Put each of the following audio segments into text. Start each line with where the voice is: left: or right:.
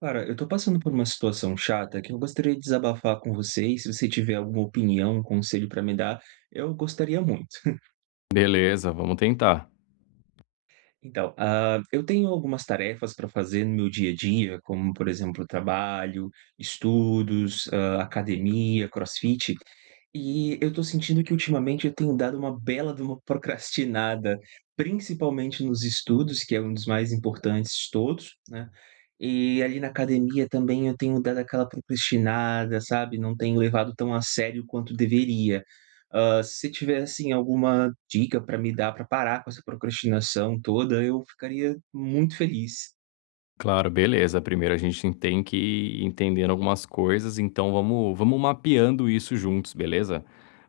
right: Cara, eu tô passando por uma situação chata que eu gostaria de desabafar com você e se você tiver alguma opinião, um conselho pra me dar, eu gostaria muito.
left: Beleza, vamos tentar.
right: Eu tenho algumas tarefas para fazer no meu dia a dia, como, por exemplo, trabalho, estudos, academia, crossfit, e eu tô sentindo que ultimamente eu tenho dado uma bela de uma procrastinada, principalmente nos estudos, que é um dos mais importantes de todos, né? E ali na academia também eu tenho dado aquela procrastinada, sabe? Não tenho levado tão a sério quanto deveria. Se tiver, assim, alguma dica para me dar para parar com essa procrastinação toda, eu ficaria muito feliz.
left: Claro, beleza. Primeiro a gente tem que ir entendendo algumas coisas, então vamos mapeando isso juntos, beleza?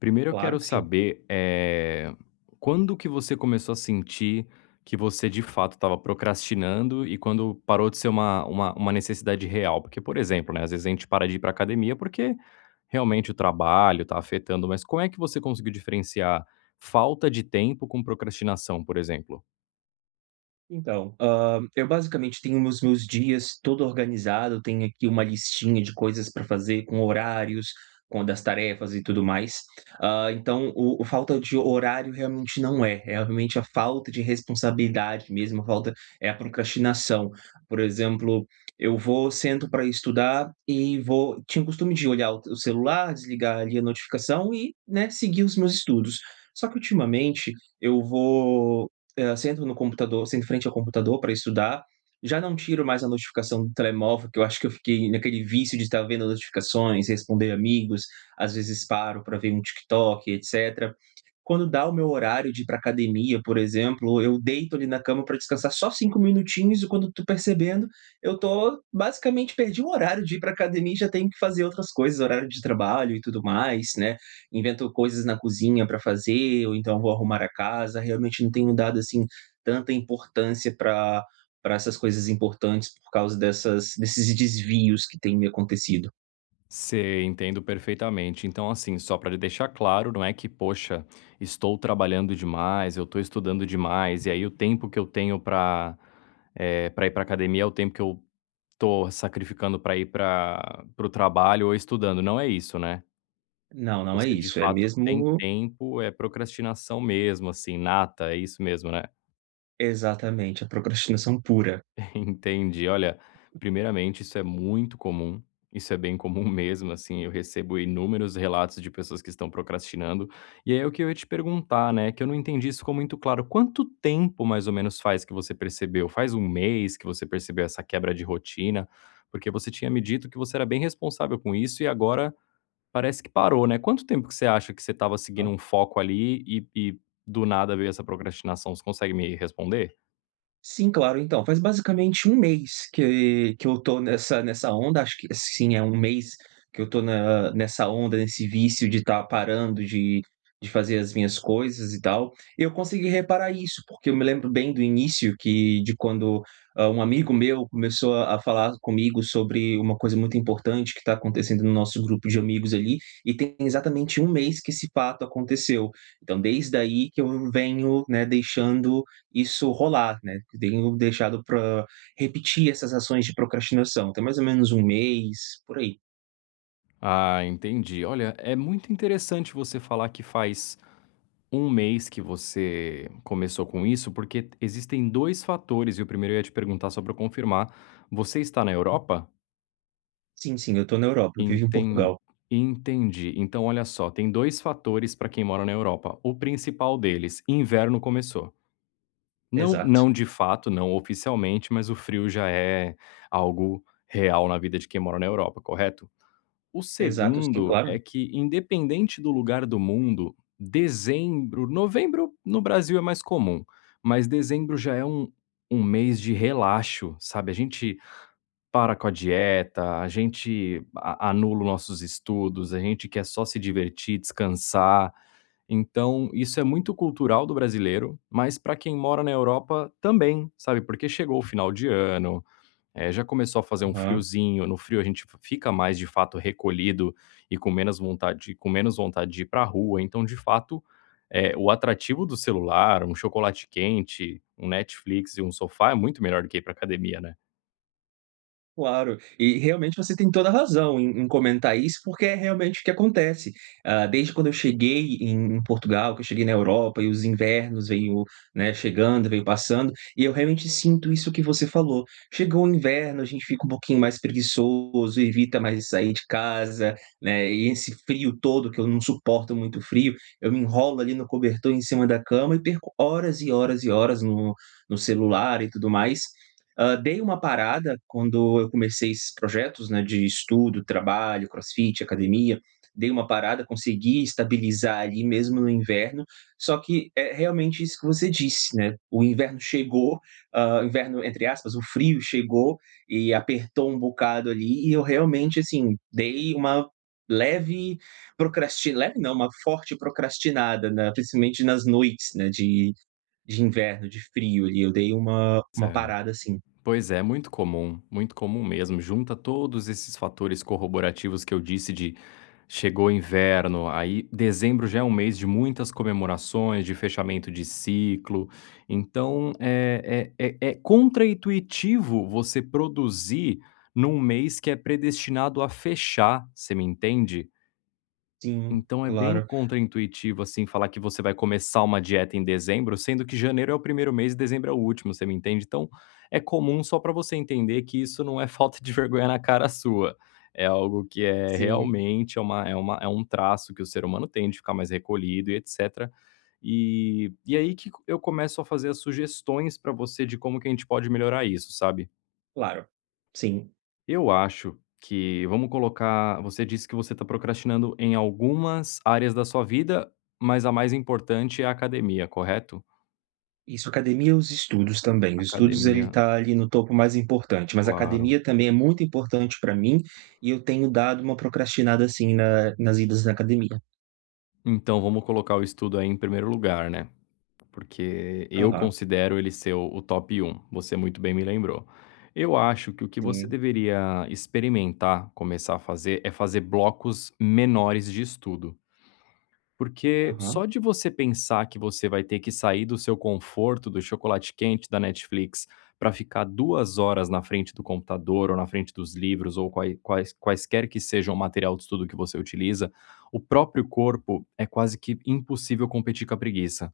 left: Primeiro eu quero
right: Claro que sim.
left: saber, quando que você começou a sentir que você de fato estava procrastinando e quando parou de ser uma necessidade real? Porque, por exemplo, né, às vezes a gente para de ir para academia porque realmente o trabalho está afetando, mas como é que você conseguiu diferenciar falta de tempo com procrastinação, por exemplo?
right: Então, eu basicamente tenho os meus dias todo organizado, tenho aqui uma listinha de coisas para fazer com horários, com das tarefas e tudo mais. Então o falta de horário realmente não é, é realmente a falta de responsabilidade mesmo, a falta é a procrastinação. Por exemplo, eu vou, sento para estudar e vou tinha o costume de olhar o celular, desligar ali a notificação e, né, seguir os meus estudos. Só que ultimamente eu vou sento no computador sento em frente ao computador para estudar, já não tiro mais a notificação do telemóvel, que eu acho que eu fiquei naquele vício de estar vendo notificações, responder amigos, às vezes paro para ver um TikTok, etcétera. Quando dá o meu horário de ir para academia, por exemplo, eu deito ali na cama para descansar só 5 minutinhos e quando eu tô percebendo, eu tô basicamente perdi o horário de ir para academia e já tenho que fazer outras coisas, horário de trabalho e tudo mais, né, invento coisas na cozinha para fazer, ou então vou arrumar a casa, realmente não tenho dado, assim, tanta importância para para essas coisas importantes por causa dessas desses desvios que têm me acontecido.
left: Sei, entendo perfeitamente. Então, assim, só para deixar claro, não é que, poxa, estou trabalhando demais, eu estou estudando demais, e aí o tempo que eu tenho para para ir para academia é o tempo que eu estou sacrificando para ir para o trabalho ou estudando. Não é isso, né?
right: Não, não é
left: Você de
right: isso, é
left: fato tem
right: mesmo
left: tempo, é procrastinação mesmo, assim, nata, é isso mesmo, né?
right: exatamente, a procrastinação pura.
left: Entendi. Olha, primeiramente, isso é muito comum, isso é bem comum mesmo, assim, eu recebo inúmeros relatos de pessoas que estão procrastinando. E aí o que eu ia te perguntar, né, que eu não entendi isso ficou muito claro, quanto tempo mais ou menos faz que você percebeu? Faz um mês que você percebeu essa quebra de rotina? Porque você tinha me dito que você era bem responsável com isso e agora parece que parou, né. Quanto tempo que você acha que você estava seguindo um foco ali e do nada veio essa procrastinação? Você consegue me responder?
right: Sim, claro. Então, faz basicamente um mês que eu tô nessa onda, acho que sim, é um mês que eu tô na nessa onda, nesse vício de estar parando de fazer as minhas coisas e tal. Eu consegui reparar isso, porque eu me lembro bem do início que de quando, um amigo meu começou a falar comigo sobre uma coisa muito importante que está acontecendo no nosso grupo de amigos ali, e tem exatamente um mês que esse fato aconteceu. Então desde aí que eu venho, né, deixando, isso rolar, né, que tenho deixado para repetir essas ações de procrastinação, tem mais ou menos um mês, por aí.
left: Ah, entendi. Olha, é muito interessante você falar que faz um mês que você começou com isso, porque existem dois fatores, e o primeiro eu ia te perguntar só para confirmar. Você está na Europa?
right: Sim, sim, eu tô na Europa, eu vivo em
left: Entendi.
right: Portugal.
left: Entendi. Então, olha só, tem dois fatores para quem mora na Europa. O principal deles, inverno começou. Não,
right: Exato.
left: não de fato, não oficialmente, mas o frio já é algo real na vida de quem mora na Europa, correto? O
right: Exato, sim,
left: segundo
right: claro.
left: é que, independente do lugar do mundo, dezembro, novembro no Brasil é mais comum, mas dezembro já é um, um mês de relaxo, sabe? A gente para com a dieta, a gente anula os nossos estudos, a gente quer só se divertir, descansar. Então, isso é muito cultural do brasileiro, mas para quem mora na Europa também, sabe? Porque chegou o final de ano, é, já começou a fazer um
right: Aham.
left: friozinho, no frio a gente fica mais, de fato, recolhido e com menos vontade de ir pra rua, então, de fato, o atrativo do celular, um chocolate quente, um Netflix e um sofá é muito melhor do que ir pra academia, né.
right: Claro, e realmente você tem toda a razão em comentar isso, porque é realmente o que acontece. Ah, desde quando eu cheguei em Portugal, que eu cheguei na Europa e os invernos veio, né, chegando, veio passando, e eu realmente sinto isso que você falou. Chegou o inverno, a gente fica um pouquinho mais preguiçoso, evita mais sair de casa, né, e esse frio todo, que eu não suporto muito frio, eu me enrolo ali no cobertor em cima da cama e perco horas e horas e horas no celular e tudo mais. Dei uma parada quando eu comecei esses projetos, né, de estudo, trabalho, crossfit, academia, dei uma parada, consegui estabilizar ali mesmo no inverno, só que é realmente isso que você disse, né, o inverno chegou, o inverno entre aspas, o frio chegou e apertou um bocado ali e eu realmente, assim, dei uma leve procrasti leve não, uma forte procrastinada na principalmente nas noites, né, de inverno, de frio ali, eu dei uma parada, assim.
left: Pois é, muito comum mesmo. Junta todos esses fatores corroborativos que eu disse de chegou inverno, aí dezembro já é um mês de muitas comemorações, de fechamento de ciclo. Então é contraintuitivo você produzir num mês que é predestinado a fechar, você me entende?
right: Sim,
left: Então é bem
right: claro.
left: contraintuitivo, assim, falar que você vai começar uma dieta em dezembro, sendo que janeiro é o primeiro mês e dezembro é o último, você me entende? Então é comum só para você entender que isso não é falta de vergonha na cara sua. É algo que é
right: Sim,
left: realmente é um traço que o ser humano tem de ficar mais recolhido e etc. E aí que eu começo a fazer as sugestões para você de como que a gente pode melhorar isso, sabe?
right: claro. Sim.
left: Eu acho que vamos colocar você disse que você está procrastinando em algumas áreas da sua vida, mas a mais importante é a academia, correto?
right: Isso, academia e os estudos também. Os estudos ele
left: Academia,
right: tá ali no topo mais importante, mas a
left: claro.
right: academia também é muito importante para mim e eu tenho dado uma procrastinada, assim, na nas idas na academia.
left: Então vamos colocar o estudo aí em primeiro lugar, né, porque eu
right: Aham,
left: considero ele ser o top um. Você muito bem me lembrou. Eu acho que o que você
right: sim.
left: deveria experimentar, começar a fazer, é fazer blocos menores de estudo. Porque
right: Aham,
left: só de você pensar que você vai ter que sair do seu conforto, do chocolate quente da Netflix, para ficar 2 horas na frente do computador ou na frente dos livros ou quaisquer que sejam o material de estudo que você utiliza, o próprio corpo é quase que impossível competir com a preguiça.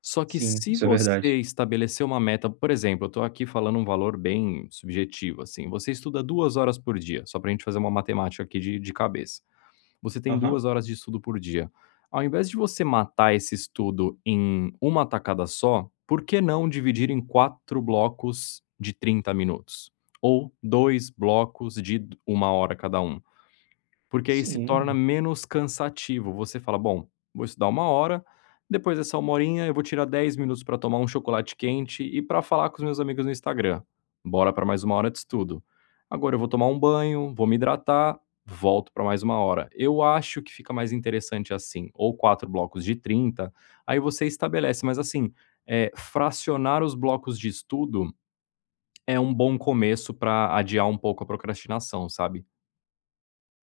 left: Só que
right: sim,
left: se
right: isso é verdade.
left: você estabelecer uma meta por exemplo, eu estou aqui falando um valor bem subjetivo, assim, você estuda 2 horas por dia, só para a gente fazer uma matemática aqui de cabeça. Você tem
right: Aham,
left: 2 horas de estudo por dia. Ao invés de você matar esse estudo em uma tacada só, por que não dividir em 4 blocos de 30 minutos? Ou 2 blocos de uma hora cada um? Porque aí se torna
right: sim.
left: menos cansativo. Você fala: "Bom, vou estudar uma hora, depois dessa 1 horinha eu vou tirar 10 minutos para tomar um chocolate quente e para falar com os meus amigos no Instagram. Bora para mais uma hora de estudo. Agora eu vou tomar um banho, vou me hidratar, volto para mais uma hora". Eu acho que fica mais interessante assim, ou 4 blocos de 30. Aí você estabelece, mas assim, fracionar os blocos de estudo é um bom começo para adiar um pouco a procrastinação, sabe?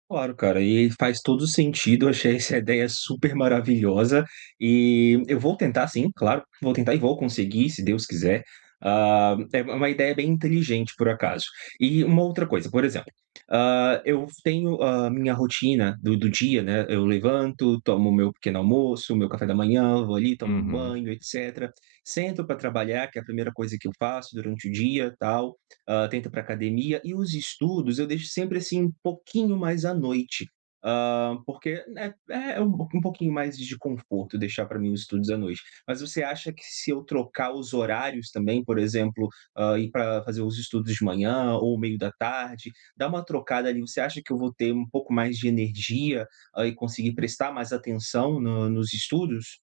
right: Claro, cara, e faz todo sentido. Eu achei essa ideia super maravilhosa e eu vou tentar, sim, claro, vou tentar e vou conseguir, se Deus quiser. Ah, é uma ideia bem inteligente, por acaso. E uma outra coisa, por exemplo, eu tenho a minha rotina do, do dia, né? Eu levanto, tomo meu pequeno almoço, meu café da manhã, vou ali, tomo um
left: Uhum.
right: banho, etc. Sento para trabalhar, que é a primeira coisa que eu faço durante o dia, tal, tenta para academia. E os estudos eu deixo sempre, assim, um pouquinho mais à noite, porque, né, é um um pouquinho mais de conforto deixar para mim os estudos à noite. Mas você acha que se eu trocar os horários também, por exemplo, ir para fazer os estudos de manhã ou meio da tarde, dar uma trocada ali, você acha que eu vou ter um pouco mais de energia, e conseguir prestar mais atenção no nos estudos?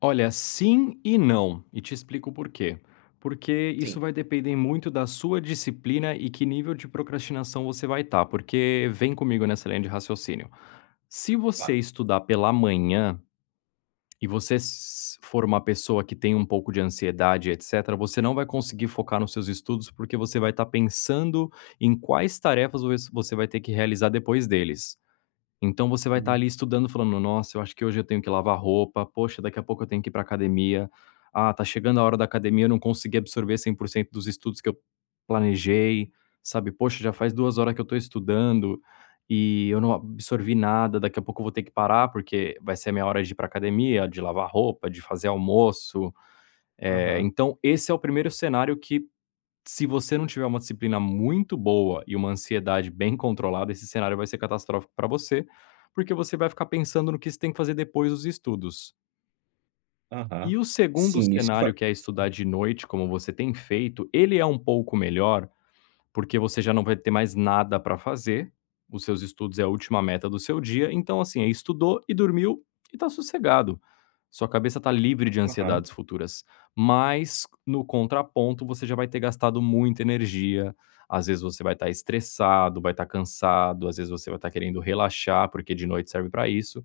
left: Olha, sim e não, e te explico por quê. Porque isso
right: Sim,
left: vai depender muito da sua disciplina e que nível de procrastinação você vai estar, porque vem comigo nessa linha de raciocínio. Se você
right: claro.
left: estudar pela manhã e você for uma pessoa que tem um pouco de ansiedade, etc., você não vai conseguir focar nos seus estudos porque você vai estar pensando em quais tarefas você vai ter que realizar depois deles. Então você vai estar
right: Sim.
left: ali estudando, falando: "Nossa, eu acho que hoje eu tenho que lavar roupa. Poxa, daqui a pouco eu tenho que ir para academia. Ah, tá chegando a hora da academia, eu não consegui absorver 100% dos estudos que eu planejei", sabe. "Poxa, já faz 2 horas que eu estou estudando e eu não absorvi nada. Daqui a pouco eu vou ter que parar, porque vai ser a minha hora de ir para academia, de lavar roupa, de fazer almoço". Eh,
right: Aham,
left: então esse é o primeiro cenário que se você não tiver uma disciplina muito boa e uma ansiedade bem controlada, esse cenário vai ser catastrófico para você, porque você vai ficar pensando no que você tem que fazer depois dos estudos.
right: aham.
left: E o segundo
right: Sim, isso
left: cenário,
right: fa
left: que é estudar de noite, como você tem feito, ele é um pouco melhor, porque você já não vai ter mais nada para fazer, os seus estudos é a última meta do seu dia, então, assim, aí estudou e dormiu e tá sossegado. Sua cabeça tá livre de
right: aham.
left: ansiedades futuras, mas no contraponto você já vai ter gastado muita energia, às vezes você vai estar estressado, vai estar cansado, às vezes você vai estar querendo relaxar, porque de noite serve para isso.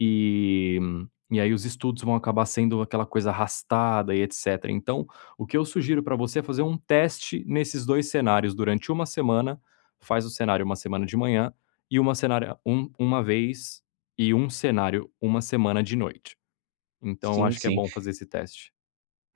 left: E e aí os estudos vão acabar sendo aquela coisa arrastada e etcétera. Então, o que eu sugiro para você é fazer um teste nesses 2 cenários durante uma semana, faz o cenário uma semana de manhã e uma cenário um uma vez e um cenário uma semana de noite. Então eu
right: Sim,
left: acho que é
right: sim.
left: bom fazer esse teste.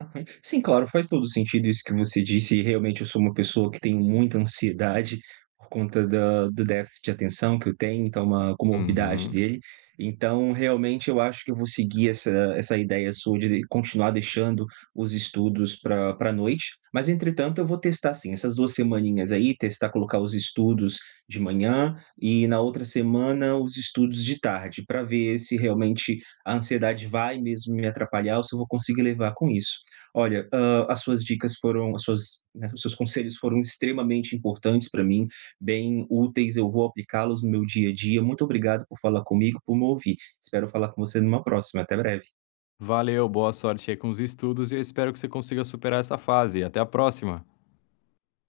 right: Aham. Sim, claro, faz todo sentido isso que você disse, e realmente eu sou uma pessoa que tenho muita ansiedade por conta da do déficit de atenção que eu tenho, então é uma comorbidade
left: Uhum.
right: dele. Então, realmente eu acho que eu vou seguir essa essa ideia sua de continuar deixando os estudos para pra noite, mas entretanto eu vou testar sim, essas 2 semaninhas aí, testar colocar os estudos de manhã e na outra semana os estudos de tarde, para ver se realmente a ansiedade vai mesmo me atrapalhar ou se eu vou conseguir levar com isso. Olha, as suas dicas foram as suas, né, os seus conselhos foram extremamente importantes para mim, bem úteis, eu vou aplicá-los no meu dia a dia. Muito obrigado por falar comigo, por me ouvir. Espero falar com você numa próxima. Até breve.
left: Valeu, boa sorte aí com os estudos e eu espero que você consiga superar essa fase. Até a próxima.